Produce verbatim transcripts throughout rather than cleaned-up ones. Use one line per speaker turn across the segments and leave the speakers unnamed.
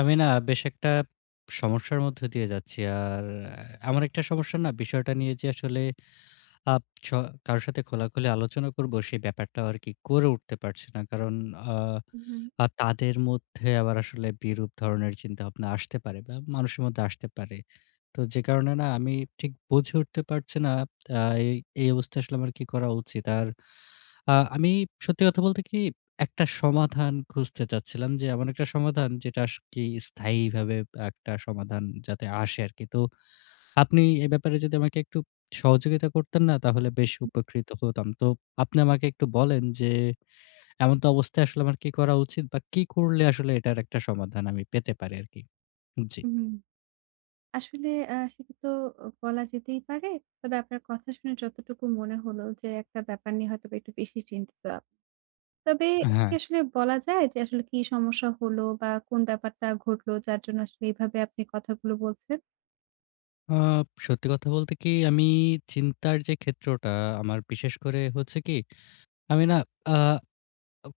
আমি না বেশ একটা সমস্যার মধ্যে দিয়ে যাচ্ছি। আর আ এমন একটা সমস্যা না বিষয়টা নিয়ে যে আসলে আব স কারো সাথে খোলাখুলি আলোচনা করব সে ব্যাপারটাও আরকি করে উঠতে পারছি না। কারণ আ
হু হুম।
আ তাদের মধ্যে আবার আসলে বিরূপ ধরনের চিন্তাভাবনা আসতে পারে বা মানুষের মধ্যে আসতে পারে। তো যে কারণে না আমি ঠিক বুঝে উঠতে পারছি না আ এই এই অবস্থায় আসলে আমার কি করা উচিত? আর আ আমি সত্যি কথা বলতে কি একটা সমাধান খুঁজতে চাচ্ছিলাম যে এমন একটা সমাধান যেটা সত্যিই স্থায়ীভাবে ব একটা সমাধান যাতে আসে আরকি। তো আপনি এ ব্যাপারে যদি আমাকে একটু সহযোগিতা করতেন না তাহলে বেশি
হুম।
উপকৃত হতাম। তো আপনি আমাকে একটু বলেন, যে এমন্ত অবস্থায় আসলে আমার কি করা উচিত? বা কি করলে আসলে এটার একটা সমাধান আমি পেতে পারি আরকি? জি।
হু, হু, হু। আসলে আ সেটা তো অ বলা যেতেই পারে। তবে আপনার কথা শুনে যতটুকু মনে হলো, যে একটা ব্যাপার নিয়ে হয়তোবা একটু বেশি চিন্তিত আপ তবে এটা কি
হ্যাঁ।
আসলে বলা যায় যে আসলে কি সমস্যা হলো বা কোন ব্যাপারটা ঘটলো যার জন্য আসলে এভাবে আপনি কথাগুলো বলছেন?
আপ সত্যি কথা বলতে কি, আমি চিন্তার যে ক্ষেত্রটা আমার বিশেষ করে হচ্ছে কি, আমি না আ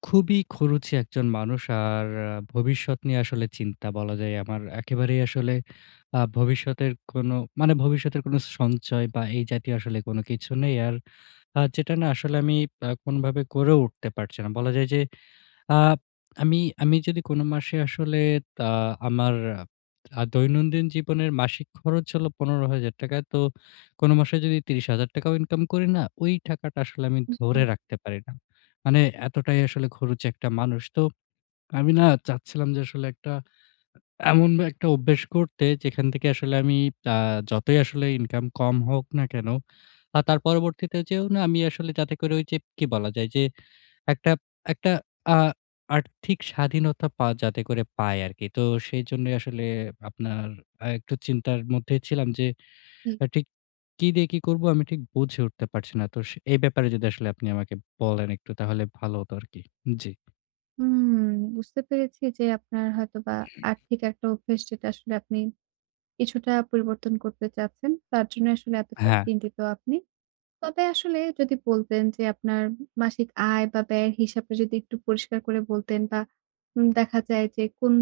খুবই খরুচে একজন মানুষ। আর আ ভবিষ্যৎ নিয়ে আসলে চিন্তা বলা যায়, আমার একেবারেই আসলে আ ভবিষ্যতের কোনো, মানে, ভবিষ্যতের কোনো সঞ্চয় বা এই জাতীয় আসলে কোনো কিছু নেই। আর আ যেটা না আসলে আমি আ কোনোভাবে করেও উঠতে পারছি না। বলা যায় যে, আপ আমি, আমি যদি কোন মাসে আসলে আ আমার আ দৈনন্দিন জীবনের মাসিক খরচ হলো পনেরো হাজার টাকা। তো, কোনো মাসে যদি ত্রিশ হাজার টাকাও ইনকামও করি না, ওই টাকাটা আসলে আমি
হুম
ধরে
হুম।
রাখতে পারি না। মানে এতটাই আসলে খরুচে একটা মানুষ। তো, আমি না চাচ্ছিলাম, যে আসলে একটা এমন একটা অভ্যেস করতে, যেখান থেকে আসলে আমি আ যতই আসলে ইনকাম কম হোক না কেনো, আ তার পরবর্তীতে যেয়েও না আমি আসলে যাতে করে ওই যে, কি বলা যায়? যে একটা একটা আ আর্থিক স্বাধীনতা পা যাতে করে পায় আরকি। তো সেইজন্যই আসলে, আপনার আ একটু চিন্তার মধ্যেই ছিলাম, যে
ঠিক।
এ ঠিক কী দিয়ে কি করবো? আমি ঠিক বুঝে উঠতে পারছি না। তো, সে এ ব্যাপারে যদি আসলে আপনি আমাকে বলেন একটু তাহলে ভালো হতো আরকি। উম জী।
হুম, বুঝতে পেরেছি যে আপনার হয়তোবা আর্থিক একটা অভ্যেস, যেটা আসলে আপনি কিছুটা পরিবর্তন করতে চাচ্ছেন। তার জন্যই আসলে এতটা
আ-হ্যাঁ।
চিন্তিত আপনি। তবে আসলে যদি বলতেন, যে আপনার উম মাসিক আয় বা ব্যয়ের হিসাবটা যদি একটু পরিষ্কার করে বলতেন বা উম দেখা যায় যে কোন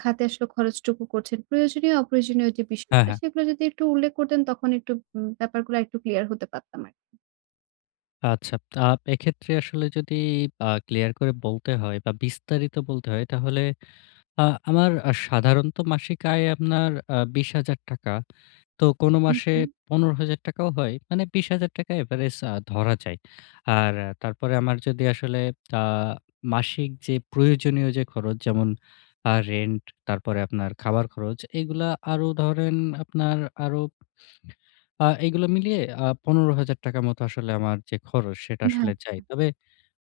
খাতে আসলে খরচটুকু করছেন। প্রয়োজনীয় অপ্রয়োজনীয় যে
হ্যাঁ,
বিষয়টা,
হ্যাঁ।
সেগুলা যদি একটু উল্লেখ করতেন তখন একটু উম ব্যাপারগুলো আরেকটু ক্লিয়ার হতে পারতাম আরকি।
আচ্ছা, আ এক্ষেত্রে আসলে যদি আ ক্লিয়ার করে বলতে হয় বা বিস্তারিত বলতে হয় তাহলে, আ আমার সাধারণত মাসিক আয় আপনার আ বিশ হাজার টাকা। তো কোন
হুম,
মাসে
হুম।
পনেরো হাজার টাকাও হয়। মানে বিশ হাজার টাকা এভারেজ আ ধরা যায়। আর আ তারপরে আমার যদি আসলে, আ মাসিক যে প্রয়োজনীয় যে খরচ যেমন; আ রেন্ট, তারপরে আপনার খাওয়ার খরচ, এইগুলো আরো ধরেন আপনার আরো আ এইগুলো মিলিয়ে আ পনেরো হাজার টাকার মতো আসলে আমার যে খরচ সেটা আসলে যায়।
[unintelligible]
তবে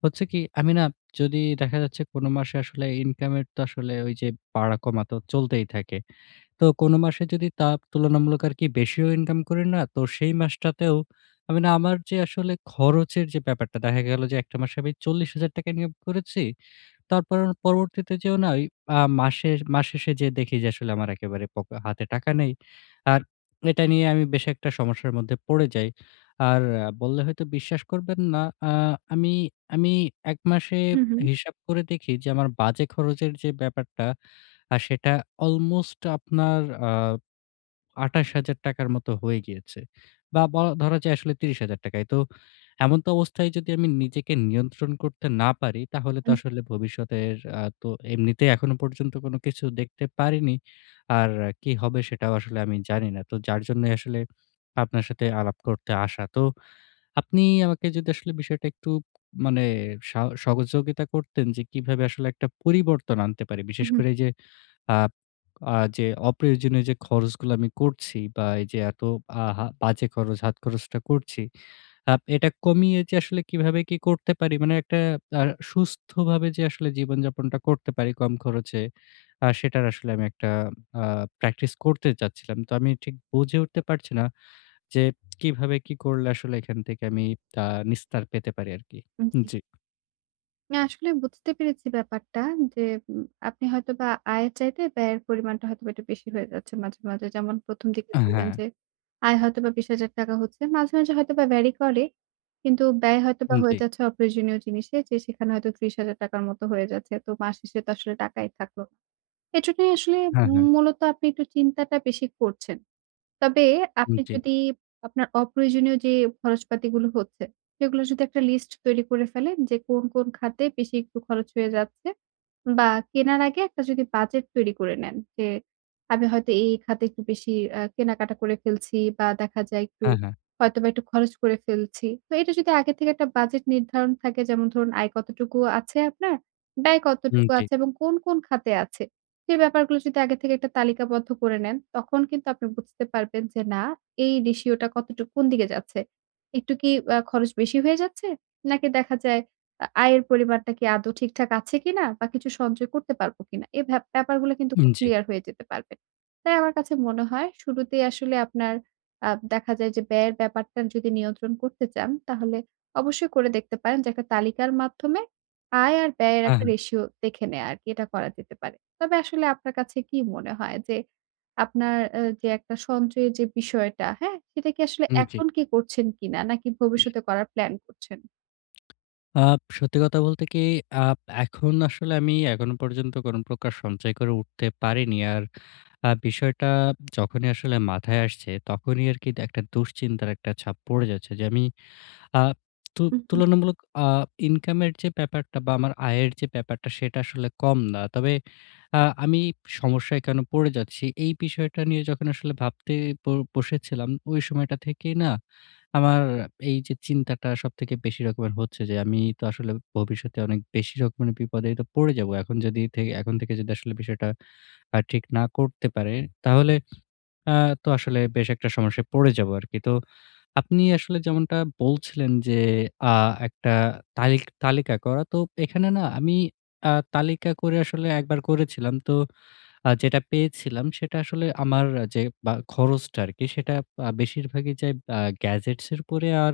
হচ্ছে কি, আমি না যদি দেখা যাচ্ছে কোন মাসে আসলে ইনকাম এর তো আসলে ঐযে বাড়া কমাতে চলতেই থাকে। তো কোন মাসে যদি তাপ তুলনামূলক আরকি বেশিও ইনকাম করি না, তো সেই মাসটাতেও আমি না আমার যে আসলে খরচের যে ব্যাপারটা। দেখা গেল যে এক টা মাসে আমি চল্লিশ হাজার টাকা ইনকাম করেছি। তারপর পরবর্তীতে যেয়েও না ওই আ মাসের মাস শেষে যেয়ে দেখি যে আসলে আমার একেবারে পকে হাতে টাকা নেই। আর এটা নিয়ে আমি বেশ একটা সমস্যার মধ্যে পড়ে যাই। আর বললে হয়তো বিশ্বাস করবেন না। আ আমি আমি এক মাসে
হু, হু।
হিসাব করে দেখি, যে আমার বাজে খরচের যে ব্যাপারটা, আ সেটা অলমোস্ট আপনার, আ আঠাশ হাজার টাকার মতো হয়ে গিয়েছে। বা বলা ধরা যায় আসলে ত্রিশ হাজার টাকাই। তো এমন তো অবস্থায়, যদি আমি নিজেকে নিয়ন্ত্রণ করতে না পারি, তাহলে তো
আ-জি।
আসলে ভবিষ্যতের আ তো এমনিতেই এখনো পর্যন্ত কোন কিছু দেখতে পারিনি। আর কী হবে সেটাও আসলে আমি জানি না। তো যার জন্যই আসলে আপনার সাথে আলাপ করতে আসা। তো আপনি আমাকে যদি আসলে বিষয়টা একটু, মানে সাও সহযোগিতা করতেন, যে কিভাবে আসলে একটা পরিবর্তন আনতে পারি? বিশেষ করে
উম-হুম।
এই যে আ আ যে অপ্রয়োজনীয় যে খরচগুলো আমি করছি বা এইযে এত আহা বাজে খরচ হাত খরচটা করছি। আপ এটা কমিয়ে যে আসলে কিভাবে কি করতে পারি? মানে একটা আ সুস্থভাবে যে আসলে জীবনযাপনটা করতে পারি কম খরচে, আ সেটার আসলে আমি একটা আ প্র্যাকটিস করতে চাচ্ছিলাম। তো আমি ঠিক বুঝে উঠতে পারছি না, যে কিভাবে, কি করলে আসলে এখান থেকে আমি আ নিস্তার পেতে পারি আরকি?
হুম, জি।
উম-জি।
না আসলে বুঝতে পেরেছি ব্যাপারটা, যে উম আপনি হয়তোবা আয়ের চাইতে ব্যয়ের পরিমাণটা হয়তোবা একটু বেশি হয়ে যাচ্ছে মাঝে, মাঝে। যেমন প্রথম দিকে
আ
বললেন
হ্যাঁ।
যে, আয় হয়তোবা বিশ হাজার টাকা হচ্ছে। মাঝে, মাঝে হয়তোবা ভ্যারি করে। কিন্তু ব্যয় হয়তোবা হয়ে
উম-জি।
যাচ্ছে অপ্রয়োজনীয় জিনিসে, যে সেখানে হয়তো ত্রিশ হাজার টাকার মত হয়ে যাচ্ছে। তো মাস শেষে তো আসলে টাকাই থাকলো। এজন্যই আসলে,
হ্যাঁ, হ্যাঁ।
মূলত আপনি একটু চিন্তাটা বেশি করছেন। তবে আপনি
উম-জী।
যদি আপনার অপ্রয়োজনীয় যে খরচপাতিগুলো হচ্ছে, সেগুলোর যদি একটা লিস্ট তৈরি করে ফেলেন যে কোন, কোন খাতে বেশি একটু খরচ হয়ে যাচ্ছে। বা কেনার আগে একটা যদি বাজেট তৈরি করে নেন, যে আমি হয়তো এই, এই খাতে একটু বেশি অ্যা কেনাকাটা করে ফেলছি বা দেখা যায় একটু
হ্যাঁ, হ্যাঁ।
হয়তোবা একটু খরচ করে ফেলছি। তো এইটা যদি আগের থেকে একটা বাজেট নির্ধারণ থাকে যেমন ধরুন আয় কতটুকু আছে আপনার, ব্যয় কতটুকু
উম-জি।
আছে এবং কোন, কোন খাতে আছে? সে ব্যাপারগুলো যদি আগে থেকে একটা তালিকাবদ্ধ করে নেন, তখন কিন্তু আপনি বুঝতে পারবেন যে না, এই রেশিও টা কতটুক, কোন দিকে যাচ্ছে? একটু কি অ্যা খরচ বেশি হয়ে যাচ্ছে? নাকি দেখা যায় আ আয়ের পরিমাণটা কি আদৌ ঠিকঠাক আছে কিনা? বা কিছু সঞ্চয় করতে পারব কিনা? এই ভ্যা ব্যাপারগুলো কিন্তু খুব
উম-জি।
ক্লিয়ার হয়ে যেতে পারবেন। তাই আমার কাছে মনে হয়, শুরুতেই আসলে আপনার, আ দেখা যায় যে ব্যয়ের ব্যাপারটা যদি নিয়ন্ত্রণ করতে চান, তাহলে অবশ্যই করে দেখতে পারেন। যে একটা তালিকার মাধ্যমে, আয় আর ব্যয়ের
হ্যাঁ,
একটা
হ্যাঁ।
রেশিও দেখে নেয়া আরকি। এটা করা যেতে পারে। তবে আসলে আপনার কাছে কি মনে হয় যে আপনার অ্যা যে একটা সঞ্চয়ের যে বিষয়টা, হ্যাঁ? সেটা কি আসলে
উম-জি।
এখন কি করছেন কিনা? নাকি ভবিষ্যতে করার প্ল্যান করছেন?
আব সত্যি কথা বলতে কি আব এখন আসলে আমি এখনো পর্যন্ত কোন প্রকার সঞ্চয় করে উঠতে পারিনি। আর আ বিষয়টা যখনই আসলে মাথায় আসছে তখনই আরকি এটা একটা দুশ্চিন্তার একটা ছাপ পড়ে যাচ্ছে। যে আমি আ তু
হুম, হুম।
তুলনামূলক আ ইনকামের যে ব্যাপারটা বা আমার আয়ের যে ব্যাপারটা সেটা আসলে কম না। তবে আ আমি সমস্যায় কেন পড়ে যাচ্ছি? এই বিষয়টা নিয়ে যখন আসলে ভাবতে ব বসেছিলাম ওই সময়টা থেকেই না, আমার এই যে চিন্তাটা সবথেকে বেশি রকমের হচ্ছে যে আমি তো আসলে ভবিষ্যতে অনেক বেশি রকমের বিপদেই তো পড়ে যাব। এখন যদি থে এখন থেকে যদি আসলে বিষয়টা আ ঠিক না করতে পারে, তাহলে আ তো আসলে বেশ একটা সমস্যায় পড়ে যাবো আরকি। তো আপনি আসলে যেমনটা বলছিলেন যে আ একটা তালিক তালিকা করা। তো এখানে না আমি আ তালিকা করে আসলে এক বার করেছিলাম। তো আ যেটা পেয়েছিলাম সেটা আসলে আমার যে বা খরচটা আরকি সেটা বা বেশিরভাগই যায় বআ গ্যাজেটস এর উপরে। আর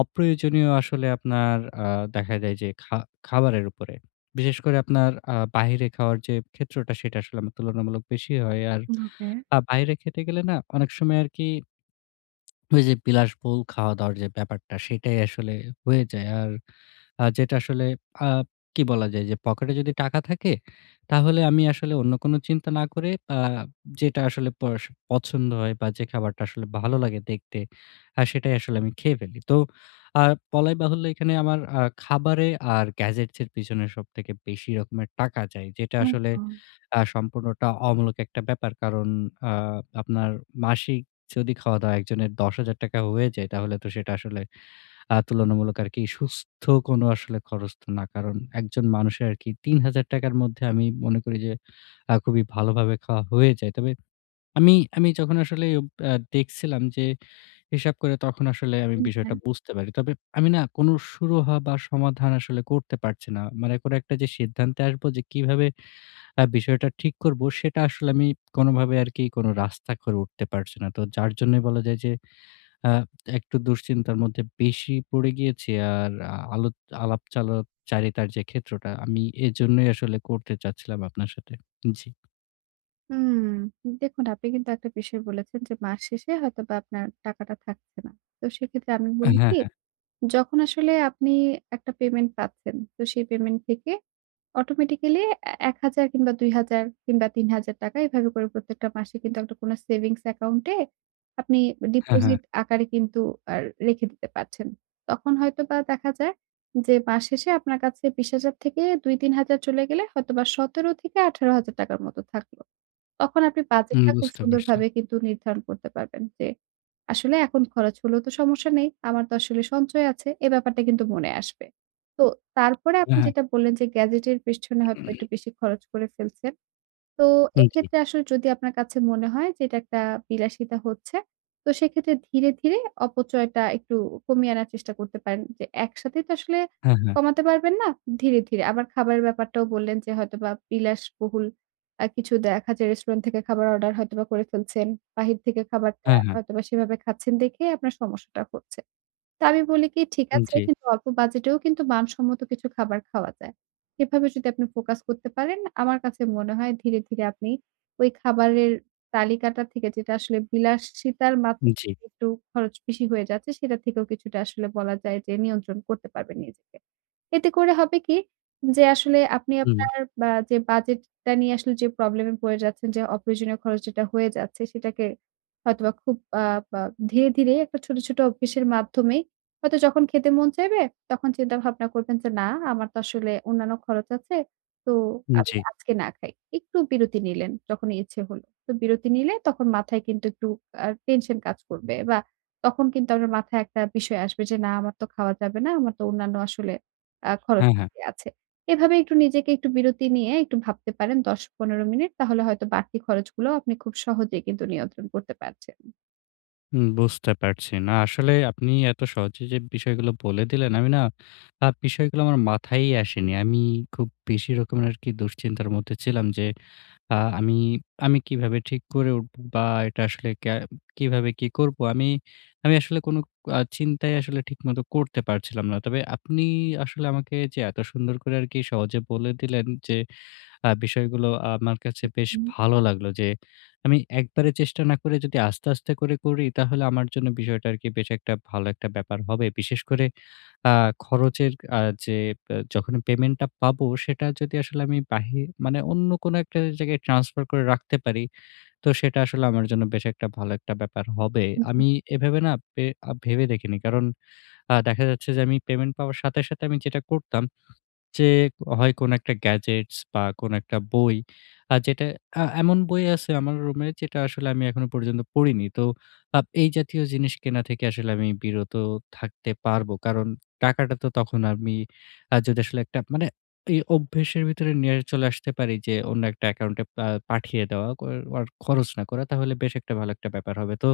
অপ্রয়োজনীয় আসলে আপনার আ দেখা যায় যে খা খাবারের উপরে। বিশেষ করে আপনার আ বাহিরে খাওয়ার যে ক্ষেত্রটা সেটা আসলে আমার তুলনামূলক বেশি হয়। আর
হুম, ওকে।
আ বাইরে খেতে গেলে না অনেক সময় আরকি ওই যে বিলাসবহুল খাওয়া-দাওয়ার যে ব্যাপারটা সেইটাই আসলে হয়ে যায়। আর আ যেটা আসলে আব কি বলা যায় যে পকেটে যদি টাকা থাকে, তাহলে আমি আসলে অন্য কোন চিন্তা না করে আ যেটা আসলে পড়শো পছন্দ হয় বা যে খাবারটা আসলে ভালো লাগে দেখতে, আ সেটাই আসলে আমি খেয়ে ফেলি। তো আ বলাই বাহুল্য এখানে আমার আ খাবারে আর গ্যাজেটস এর পিছনে সবথেকে বেশি রকমের টাকা যায়। যেটা
হুম,
আসলে
হুম।
আ সম্পূর্ণটা অমূলক একটা ব্যাপার। কারণ আ আপনার মাসিক যদি খাওয়া-দাওয়া একজনের দশ হাজার টাকায়ও হয়ে যায় তাহলে তো সেটা আসলে আ তুলনামূলক আরকি সুস্থ কোন আসলে খরচ তো না। কারণ একজন মানুষের আরকি তিন হাজার টাকার মধ্যে আমি মনে করি যে আ খুবই ভালোভাবে খাওয়া হয়ে যায়। তবে আমি, আমি যখন আসলে ওব আ দেখছিলাম যে হিসাব করে তখন আসলে আমি
হুম,
বিষয়টা
হ্যাঁ।
বুঝতে পারি। তবে আমি না কোনো সুরহা বা সমাধান আসলে করতে পারছি না। মানে কোন একটা যে সিদ্ধান্তে আসবো যে কিভাবে আ বিষয়টা ঠিক করব, সেটা আসলে আমি কোনোভাবে আরকি কোন রাস্তা করে উঠতে পারছি না। তো যার জন্যই বলা যায় যে আ একটু দুশ্চিন্তার মধ্যে বেশি পড়ে গিয়েছি। আর আ আলত আলাপ চালাপ চারিতার যে ক্ষেত্রটা আমি এজন্যই আসলে করতে চাচ্ছিলাম আপনার সাথে। জ্বি।
হুম, দেখুন আপনি কিন্তু একটা বিষয় বলেছেন, যে মাস শেষে হয়তোবা আপনার টাকাটা থাকছে না। তো সেক্ষেত্রে আমি
অ্যা
বলি
হ্যাঁ,
কি,
হ্যাঁ।
যখন আসলে আপনি একটা পেমেন্ট পাচ্ছেন, তো সেই পেমেন্ট থেকে অটোমেটিক্যালি অ্যা এক হাজার, কিংবা দুই হাজার, কিংবা তিন হাজার টাকা এভাবে করে প্রত্যেকটা মাসে কিন্তু, একটা কোন সেভিংস account এ আপনি
হ্যাঁ, হ্যাঁ।
ডিপোজিট আকারে কিন্তু, আর রেখে দিতে পারছেন। তখন হয়তোবা দেখা যায়, যে মাস শেষে আপনার কাছে বিশ হাজার থেকে, দুই তিন হাজার চলে গেলে হয়তোবা সতের থেকে আঠারো হাজার টাকার মতো থাকলো। তখন আপনি
উম
বাজেটটা খুব
বুঝতে পারছি।
সুন্দরভাবেই কিন্তু নির্ধারণ করতে পারবেন যে, আসলে এখন খরচ হলেও তো সমস্যা নেই। আমার তো আসলে সঞ্চয় আছে। এ ব্যাপারটা কিন্তু মনে আসবে। তো তারপরে আপনি
হ্যাঁ, হ্যাঁ।
যেটা বললেন যে গ্যাজেটের পেছনে হয়তোবা একটু বেশি খরচ করে ফেলছেন। তো
উম জি।
এক্ষেত্রে আসলে যদি আপনার কাছে মনে হয় যে এটা একটা বিলাসিতা হচ্ছে, তো সেক্ষেত্রে ধীরে, ধীরে অপচয়টা একটু কমিয়ে আনার চেষ্টা করতে পারেন। যে একসাথেই তো আসলে
হ্যাঁ, হ্যাঁ।
কমাতে পারবেন না। ধীরে, ধীরে। আবার খাবারের ব্যাপারটাও বললেন যে হয়তোবা বিলাসবহুল আ কিছু দেখা যায় রেস্টুরেন্ট থেকে খাবার অর্ডার হয়তোবা করে ফেলছেন। বাহির থেকে খাবারটা
হ্যাঁ, হ্যাঁ।
হয়তোবা সেভাবে খাচ্ছেন দেখেই আপনার সমস্যাটা হচ্ছে। তো আমি বলি কি, ঠিক
উম
আছে
জি।
কিন্তু অল্প বাজেটেও কিন্তু মানসম্মত কিছু খাবার খাওয়া যায়। এভাবে যদি আপনি ফোকাস করতে পারেন, আমার কাছে মনে হয় ধীরে, ধীরে আপনি ওই খাবারের তালিকাটা থেকে, যেটা আসলে বিলাসিতার মা
উম জি।
একটু খরচ বেশি হয়ে যাচ্ছে, সেটা থেকেও কিছুটা আসলে বলা যায় যে নিয়ন্ত্রণ করতে পারবেন নিজেকে। এতে করে হবে কি, যে আসলে আপনি
হুম, হুম।
আপনার বা যে বাজেটটা নিয়ে আসলে যে প্রবলেমে পরে যাচ্ছেন। যে, অপ্রয়োজনীয় খরচ যেটা হয়ে যাচ্ছে, সেটাকে হয়তোবা খুব আব আ ধীরে, ধীরেই একটা ছোট, ছোট অভ্যাসের মাধ্যমেই হয়তো যখন খেতে মন চাইবে, তখন চিন্তা ভাবনা করবেন যে, না আমার তো আসলে অন্যান্য খরচ আছে। তো
উম
আমি
জি।
আজকে না খাই। একটু বিরতি নিলেন যখন ইচ্ছে হইল। তো বিরতি নিলে তখন মাথায় কিন্তু একটু আ টেনশন কাজ করবে। বা তখন কিন্তু আপনার মাথায় একটা বিষয় আসবে, যে না আমার তো খাওয়া যাবে না। আমার তো অন্যান্য আসলে আ
হ্যাঁ, হ্যাঁ।
খরচ-পাতি আছে। এভাবে একটু নিজেকে একটু বিরতি নিয়ে একটু ভাবতে পারেন দশ পনেরো মিনিট, তাহলে হয়তো বাড়তি খরচগুলো আপনি খুব সহজেই কিন্তু নিয়ন্ত্রণ করতে পারছেন।
হুম, বুঝতে পারছি। না আসলেই আপনি এত সহজে যে বিষয়গুলো বলে দিলেন, আমি না আ বিষয়গুলো আমার মাথায়ই আসেনি। আমি খুব বেশি রকমের আরকি দুশ্চিন্তার মধ্যে ছিলাম যে, আ আমি আমি কিভাবে ঠিক করে উঠবো? বা এটা আসলে ক্যা কিভাবে কি করবো? আমি আমি আসলে কোনো আ চিন্তাই আসলে ঠিকমত করতে পারছিলাম না। তবে আপনি আসলে আমাকে যে এত সুন্দর করে আরকি সহজে বলে দিলেন যে আ বিষয়গুলো আমার কাছে
হুম,
বেশ
হুম।
ভালো লাগলো যে, আমি একবারে চেষ্টা না করে যদি আস্তে, আস্তে করে করি তাহলে আমার জন্য বিষয়টা আরকি বেশ একটা ভালো একটা ব্যাপার হবে। বিশেষ করে আ খরচের আ যে বে যখনই পেমেন্টটা পাবো, সেটা যদি আসলে আমি বাহির মানে অন্য কোনো একটা জায়গায় ট্রান্সফার করে রাখতে পারি, তো সেটা আসলে আমার জন্য বেশ একটা ভালো একটা ব্যাপার হবে।
জি।
আমি এভাবে না পে আ ভেবে দেখিনি। কারণ আ দেখা যাচ্ছে যে আমি পেমেন্ট পাওয়ার সাথে, সাথে আমি যেটা করতাম, যে হয় কোনো একটা গ্যাজেটস বা কোনো একটা বই আ যেটা আ এমন বই আছে আমার রুমে যেটা আসলে আমি এখনো পর্যন্ত পড়িনি। তো আপ এই জাতীয় জিনিস কেনা থেকে আসলে আমি বিরত থাকতে পারবো। কারণ টাকাটা তো তখন আমি আ যদি আসলে একটা মানে ইয়ে অভ্যেসের ভেতরে নিয়ে চলে আসতে পারি যে অন্য একটা অ্যাকাউন্টে পা পাঠিয়ে দেওয়া কর অর খরচ না করা তাহলে বেশ একটা ভালো একটা ব্যাপার হবে। তো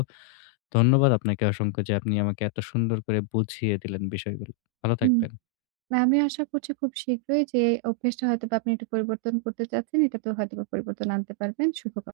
ধন্যবাদ আপনাকে অসংখ্য যে আপনি আমাকে এত সুন্দর করে বুঝিয়ে দিলেন বিষয়গুলো। ভালো
হুম।
থাকবেন।
না, আমি আশা করছি খুব শীঘ্রই যে অভ্যেসটা হয়তোবা আপনি একটু পরিবর্তন করতে চাচ্ছেন, এটাতেও হয়তোবা পরিবর্তন আনতে পারবেন। শুভ কাম